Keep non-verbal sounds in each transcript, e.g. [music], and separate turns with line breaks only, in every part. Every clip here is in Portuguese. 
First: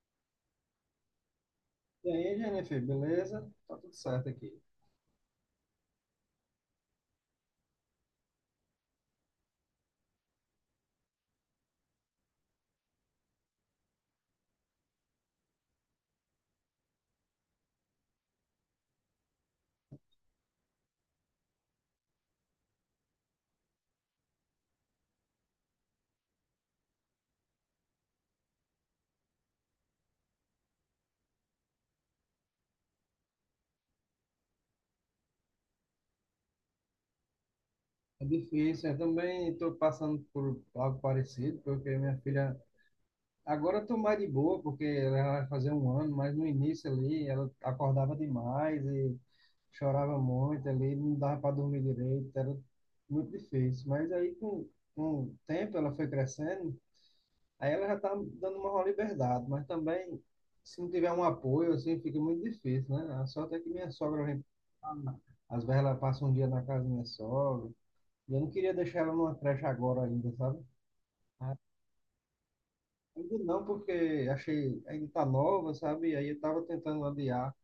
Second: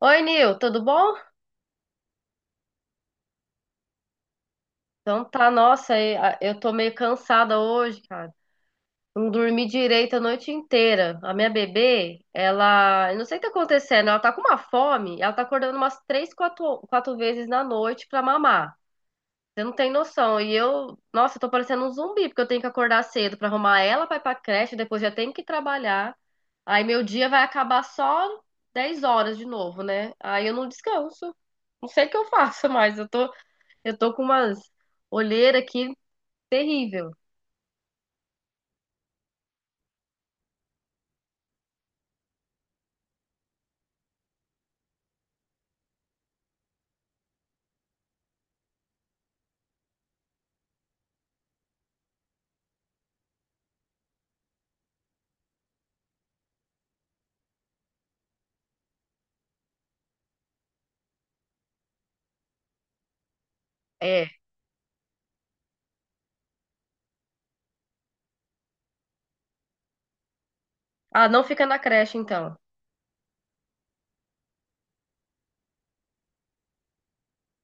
Oi, Nil, tudo bom?
E aí, Jennifer, beleza? Tá tudo certo aqui.
Então tá, nossa, eu tô meio cansada hoje, cara. Não dormi direito a noite inteira. A minha bebê, ela, eu não sei o que tá acontecendo, ela tá com uma fome, ela tá acordando umas três, quatro vezes na noite pra mamar. Você não tem noção. E eu, nossa, eu tô parecendo um zumbi, porque eu tenho que acordar cedo pra arrumar ela pra ir pra creche, depois já tenho que trabalhar. Aí meu dia vai acabar só 10 horas de novo, né? Aí eu não descanso. Não sei o que eu faço mais. Eu tô com umas olheiras aqui terrível.
É difícil, eu também estou passando por algo parecido, porque minha filha. Agora eu tô mais de boa, porque ela vai fazer 1 ano, mas no início ali ela acordava demais e chorava muito ali, não dava para dormir direito, era muito difícil. Mas aí com o tempo ela foi crescendo. Aí ela já tá dando uma maior liberdade, mas também, se não tiver um apoio, assim, fica muito difícil, né? A sorte é que minha sogra
É.
vem. Às vezes ela passa um dia na casa da minha sogra. E eu não queria deixar ela numa creche agora ainda, sabe?
Ah, não fica na creche, então.
Ainda não, porque achei, ainda tá nova, sabe? E aí eu tava tentando adiar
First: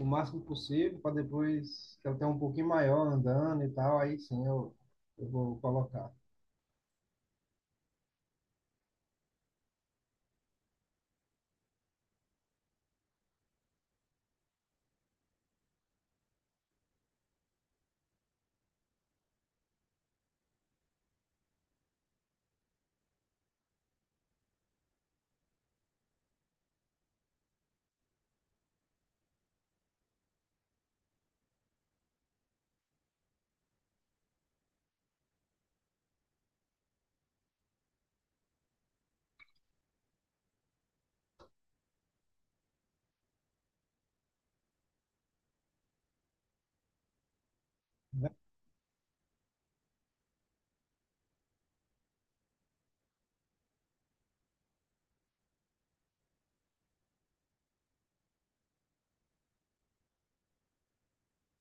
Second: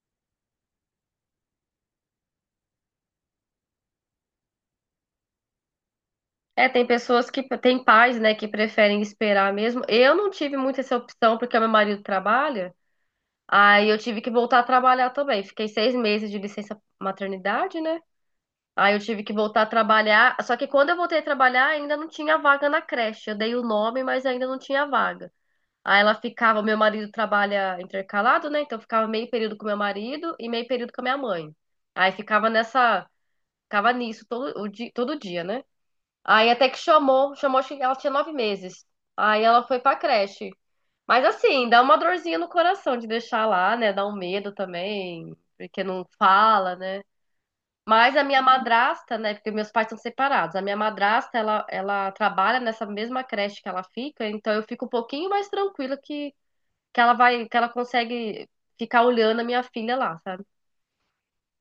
o máximo possível para depois que ela tenha um pouquinho maior andando e tal, aí sim eu vou colocar,
É, tem pessoas que tem pais, né, que preferem esperar mesmo. Eu não tive muito essa opção porque meu marido trabalha. Aí eu tive que voltar a trabalhar também. Fiquei 6 meses de licença maternidade, né? Aí eu tive que voltar a trabalhar. Só que quando eu voltei a trabalhar, ainda não tinha vaga na creche. Eu dei o nome, mas ainda não tinha vaga. Aí ela ficava, meu marido trabalha intercalado, né? Então ficava meio período com meu marido e meio período com a minha mãe. Aí ficava nessa, ficava nisso todo o dia, todo dia, né? Aí até que chamou, chamou, acho que ela tinha 9 meses. Aí ela foi pra creche. Mas assim, dá uma dorzinha no coração de deixar lá, né? Dá um medo também, porque não fala, né? Mas a
né?
minha madrasta, né? Porque meus pais estão separados. A minha madrasta, ela trabalha nessa mesma creche que ela fica, então eu fico um pouquinho mais tranquila que ela vai, que ela consegue ficar olhando a minha filha lá, sabe?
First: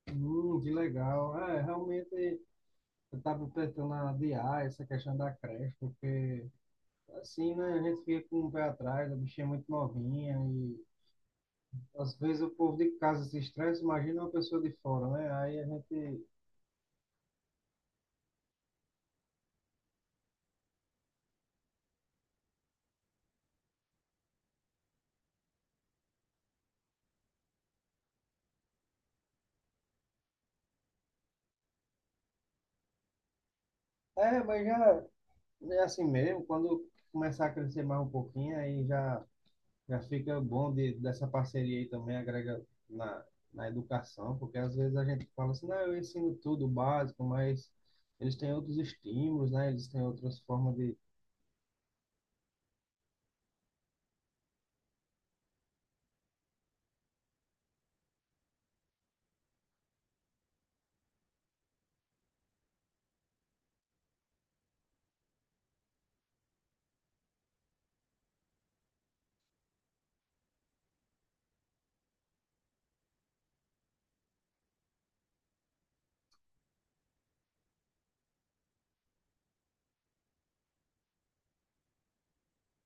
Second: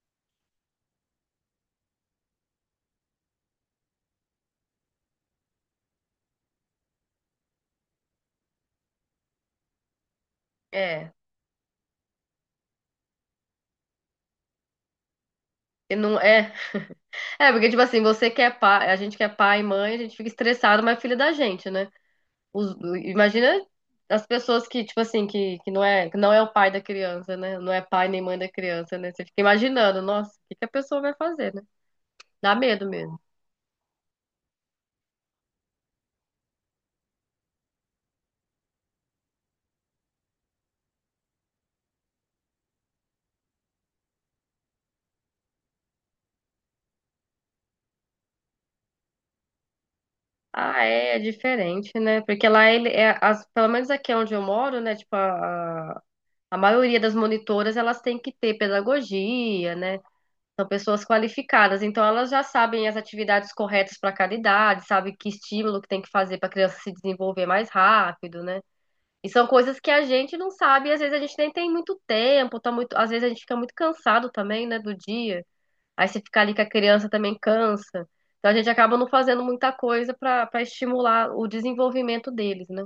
Que legal. É, realmente eu estava tentando adiar essa questão da creche, porque assim, né, a gente fica com o pé atrás, a bichinha é muito novinha e
É.
às vezes o povo de casa se estressa, imagina uma pessoa de fora, né? Aí a
E não
gente...
é, é porque tipo assim, você que é pai, a gente que é pai e mãe, a gente fica estressado, mas é filho da gente, né? Os- Imagina as pessoas que tipo assim, que não é o pai da criança, né? Não é pai nem mãe da criança, né? Você fica imaginando, nossa, o que que a pessoa vai fazer, né? Dá medo mesmo.
É, mas já é assim mesmo, quando começar a crescer mais um pouquinho, aí já, já fica bom de, dessa parceria aí também, agrega na, na educação, porque às vezes a gente fala assim, não, eu ensino tudo básico, mas eles têm outros estímulos, né? Eles têm outras formas
Ah,
de...
é, é diferente, né? Porque lá ele é, as, pelo menos aqui onde eu moro, né? Tipo a maioria das monitoras, elas têm que ter pedagogia, né? São pessoas qualificadas, então elas já sabem as atividades corretas para cada idade, sabe que estímulo que tem que fazer para a criança se desenvolver mais rápido, né? E são coisas que a gente não sabe, e às vezes a gente nem tem muito tempo, tá muito, às vezes a gente fica muito cansado também, né, do dia. Aí se ficar ali com a criança também cansa. Então a gente acaba não fazendo muita coisa para estimular o desenvolvimento deles, né?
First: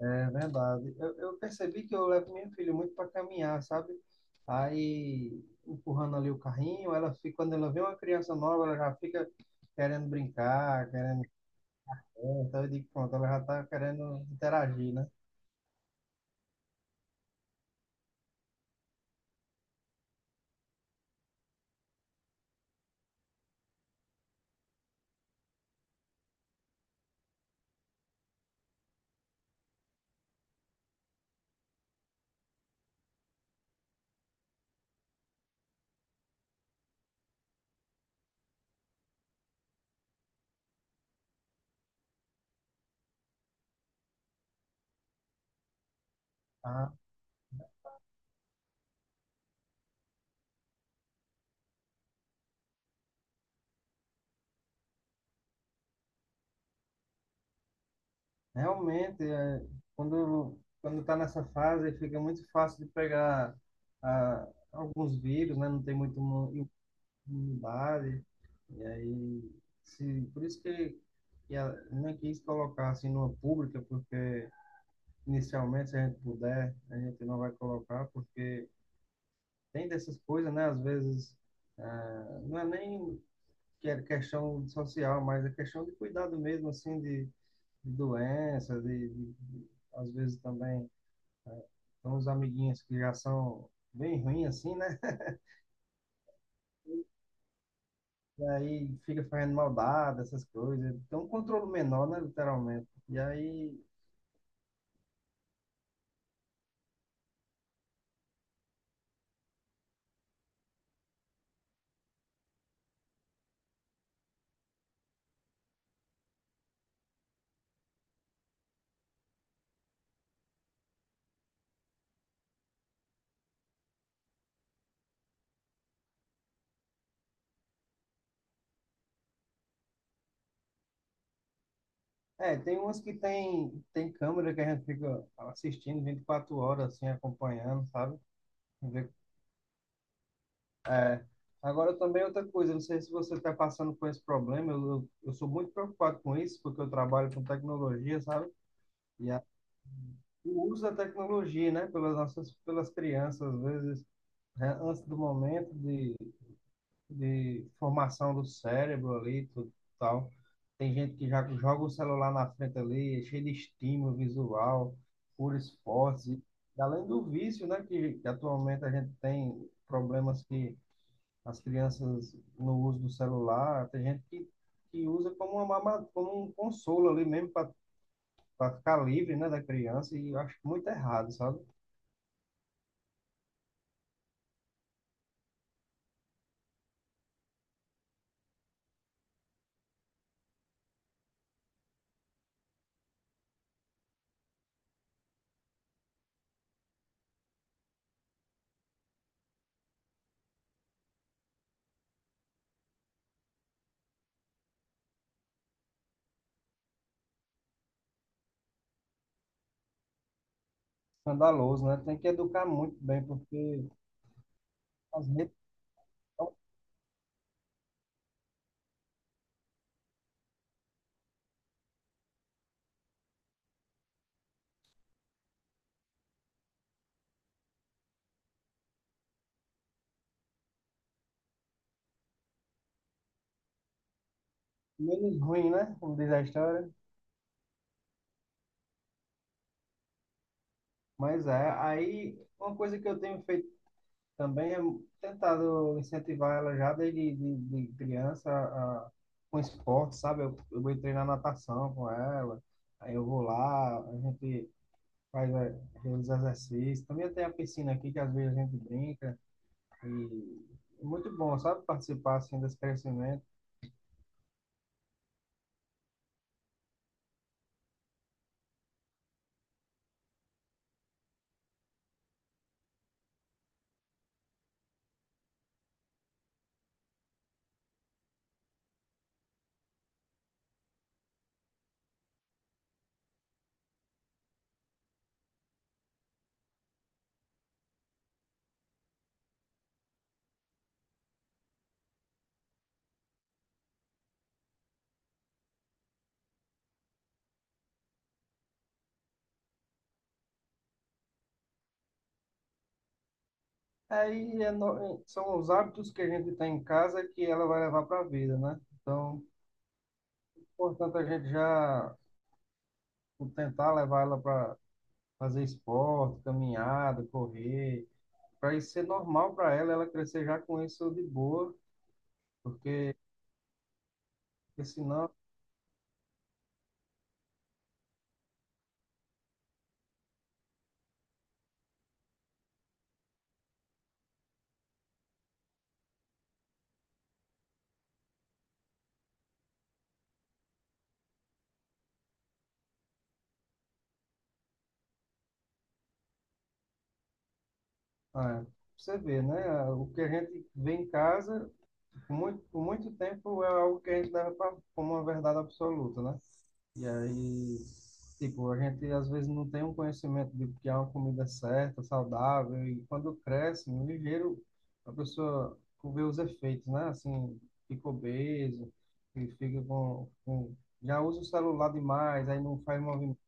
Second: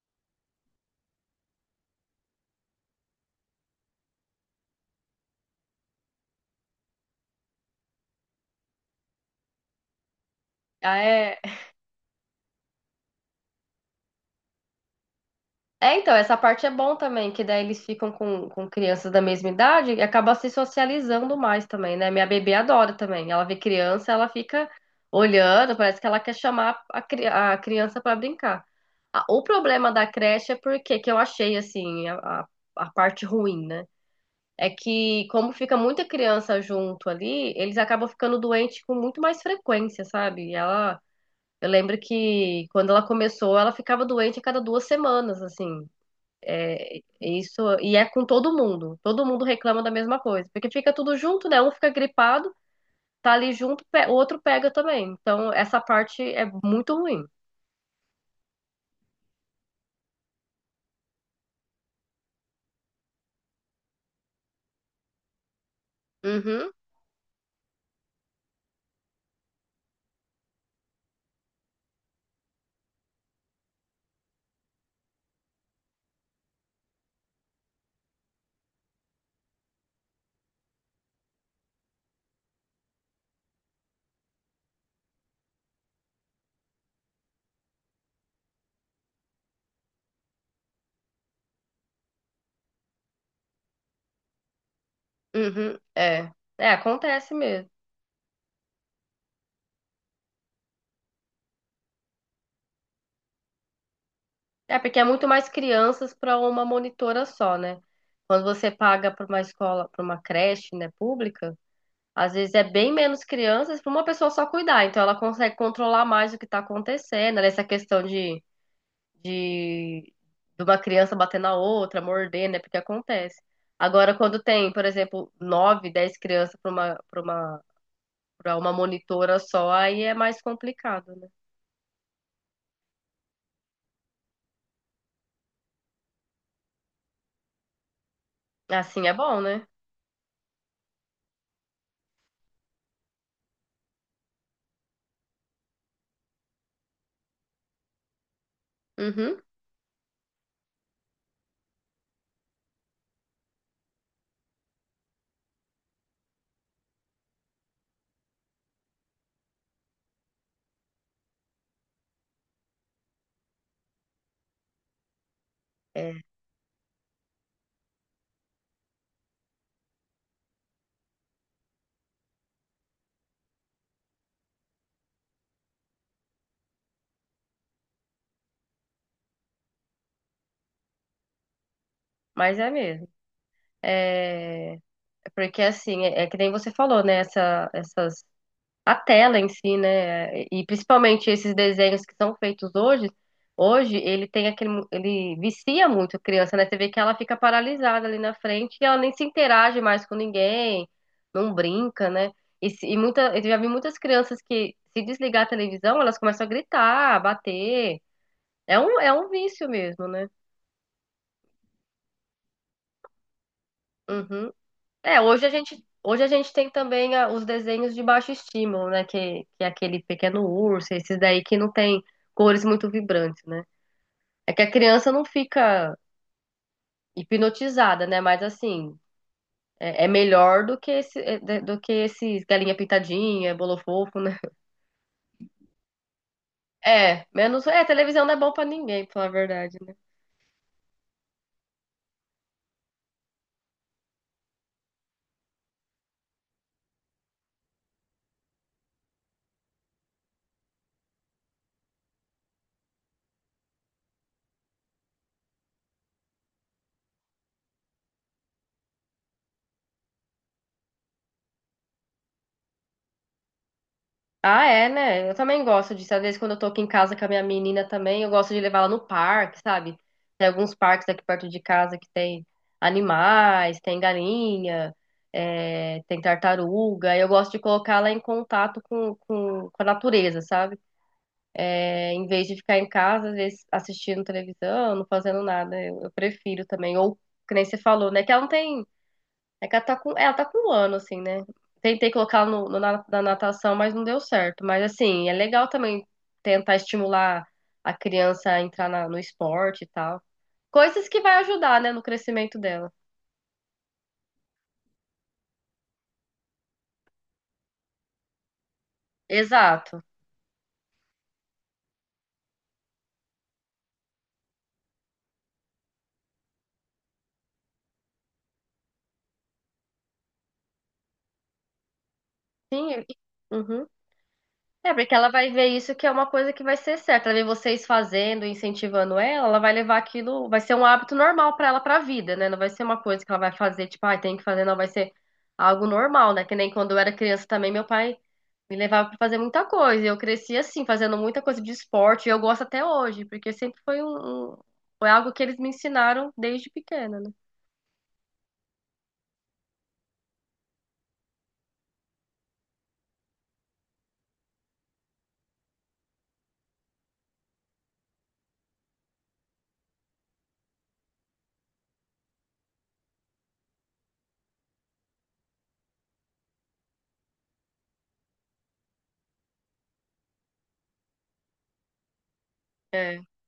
É verdade. Eu percebi que eu levo minha filha muito para caminhar, sabe? Aí, empurrando ali o carrinho, ela fica, quando ela vê uma criança nova, ela já fica querendo brincar,
Ah,
querendo.
é,
Então eu digo, pronto, ela já está querendo interagir, né?
É, então, essa parte é bom também, que daí eles ficam com crianças da mesma idade e acaba se socializando mais também, né? Minha bebê adora também. Ela vê criança, ela fica olhando, parece que ela quer chamar a criança pra brincar. O problema da creche é porque, que eu achei, assim, a parte ruim, né? É que, como fica muita criança junto ali, eles acabam ficando doentes com muito mais frequência, sabe? E ela. Eu lembro que quando ela começou, ela ficava doente a cada 2 semanas, assim.
Ah,
É, isso, e é com todo mundo. Todo mundo reclama da mesma coisa, porque fica tudo junto, né? Um fica gripado, tá ali junto, o outro pega também. Então, essa parte é muito ruim.
realmente, é, quando quando está nessa fase, fica muito fácil de pegar alguns vírus, né? Não tem muito imu-
Uhum,
no Bali, e aí, se, por isso que a- nem quis colocar assim numa pública, porque inicialmente, se a gente puder, a gente não vai colocar, porque tem dessas coisas, né? Às vezes, ah, não é nem que é questão social, mas é questão de cuidado mesmo, assim, de doença, de, às vezes também, são os amiguinhos que já são bem ruins, assim, né?
uhum, é. É, acontece mesmo.
E aí fica fazendo maldade, essas coisas. Tem um controle menor, né, literalmente. E aí,
É, porque é muito mais crianças para uma monitora só, né? Quando você paga para uma escola, para uma creche, né, pública, às vezes é bem menos crianças para uma pessoa só cuidar. Então, ela consegue controlar mais o que está acontecendo, né? Essa questão de de, de, uma criança bater na outra, morder, né? Porque acontece. Agora, quando tem, por exemplo, 9, 10 crianças para uma monitora só, aí é mais complicado, né?
é, tem umas que tem, tem câmera que a gente fica assistindo 24 horas, assim, acompanhando, sabe?
Assim
Ver-
é bom, né?
Agora também outra coisa, não sei se você está passando por esse problema, eu sou muito preocupado com isso, porque eu trabalho com tecnologia, sabe? E
Uhum.
a, o uso da tecnologia, né, pelas crianças, às vezes, né, antes do momento de formação do cérebro ali, tudo e tal. Tem gente que já joga o celular na frente ali, é cheio de estímulo visual, por
É,
esporte. Além do vício, né, que atualmente a gente tem problemas que as crianças no uso do celular, tem gente que usa como, uma, mama- como um consolo ali mesmo para ficar livre, né, da criança, e eu acho muito errado, sabe?
mas é mesmo. É, porque assim, é, é que nem você falou, né? Essa, essas a tela em si, né? E principalmente esses desenhos que são feitos hoje, hoje ele tem aquele, ele vicia muito a criança, né? Você vê que ela fica paralisada ali na frente e ela nem se interage mais com ninguém, não brinca, né? E, se- e muita, eu já vi muitas crianças que se desligar a televisão, elas começam a gritar, a bater. É um vício mesmo, né?
Escandaloso, né? Tem que educar muito bem, porque
Uhum. É,
as redes
hoje a gente
são
tem também os desenhos de baixo estímulo, né? Que é aquele pequeno urso, esses daí que não tem cores muito vibrantes, né? É que a criança não fica hipnotizada, né? Mas assim, é melhor do que esse, do que esses galinha pintadinha, bolo fofo, né?
menos ruim, né? Como diz a história.
É, menos. É, televisão não é bom pra ninguém, pra falar a verdade, né.
Mas é, aí uma coisa que eu tenho feito também é tentado incentivar ela já de criança a, com esporte, sabe? Eu vou treinar natação com ela, aí eu vou lá, a gente faz os exercícios. Também tem a piscina aqui que às vezes a gente brinca e é muito bom, sabe? Participar assim desse crescimento.
Ah, é, né? Eu também gosto disso. Às vezes, quando eu tô aqui em casa com a minha menina também, eu gosto de levar ela no parque, sabe? Tem alguns parques aqui perto de casa que tem animais, tem galinha, é, tem tartaruga. E eu gosto de colocar ela em contato com a natureza, sabe? É, em vez de ficar em casa, às vezes, assistindo televisão, não fazendo nada. Eu prefiro também. Ou, que nem você falou, né? Que ela não tem é que ela tá com um ano, assim, né? Tentei colocar ela na natação, mas não deu certo. Mas, assim, é legal também tentar estimular a criança a entrar no esporte e tal. Coisas que vai ajudar, né, no crescimento dela.
Aí é no- são os hábitos que a gente tem em casa que ela vai levar para a vida, né? Então,
Exato.
portanto, a gente já tentar levar ela para fazer esporte, caminhada, correr, para isso ser normal para ela, ela crescer já com isso de boa,
Sim.
porque,
Uhum.
porque
É, porque ela
senão,
vai ver isso que é uma coisa que vai ser certa. Ela vê vocês fazendo, incentivando ela, ela vai levar aquilo, vai ser um hábito normal pra ela pra vida, né? Não vai ser uma coisa que ela vai fazer, tipo, ah, tem que fazer, não, vai ser algo normal, né? Que nem quando eu era criança também, meu pai me levava pra fazer muita coisa, e eu cresci assim, fazendo muita coisa de esporte, e eu gosto até hoje, porque sempre foi um, foi algo que eles me ensinaram desde pequena, né?
ah, você vê, né? O que a gente vê em casa, por muito tempo, é algo que a gente leva pra, como uma verdade absoluta, né? E aí, tipo, a gente às vezes não tem um conhecimento de que é uma comida certa, saudável, e quando cresce, no ligeiro, a pessoa vê os efeitos, né? Assim, fica obeso, e fica com... Já usa o celular demais, aí não faz
É,
movimento.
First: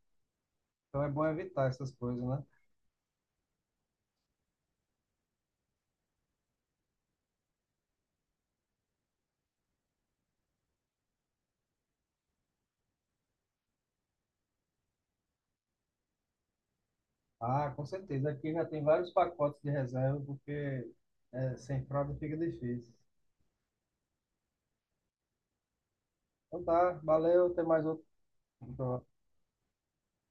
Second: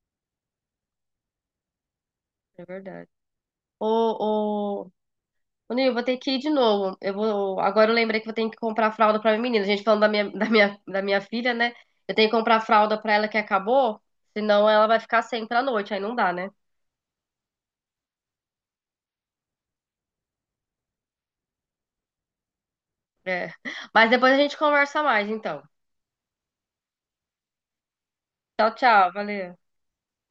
Então é bom evitar essas coisas, né?
é verdade. Ô, ô, Ô, Nil, vou ter que ir de novo. Eu vou, agora eu lembrei que eu tenho que comprar fralda pra minha menina. A gente falando da minha, [laughs] da minha filha, né? Eu tenho que comprar fralda pra ela que acabou, senão ela vai ficar sem pra noite, aí não dá, né?
Ah, com certeza. Aqui já tem vários pacotes de reserva, porque é, sem fralda fica difícil.
É. Mas depois a gente conversa mais, então.
Então tá, valeu, até mais outro.
Tchau, tchau, valeu.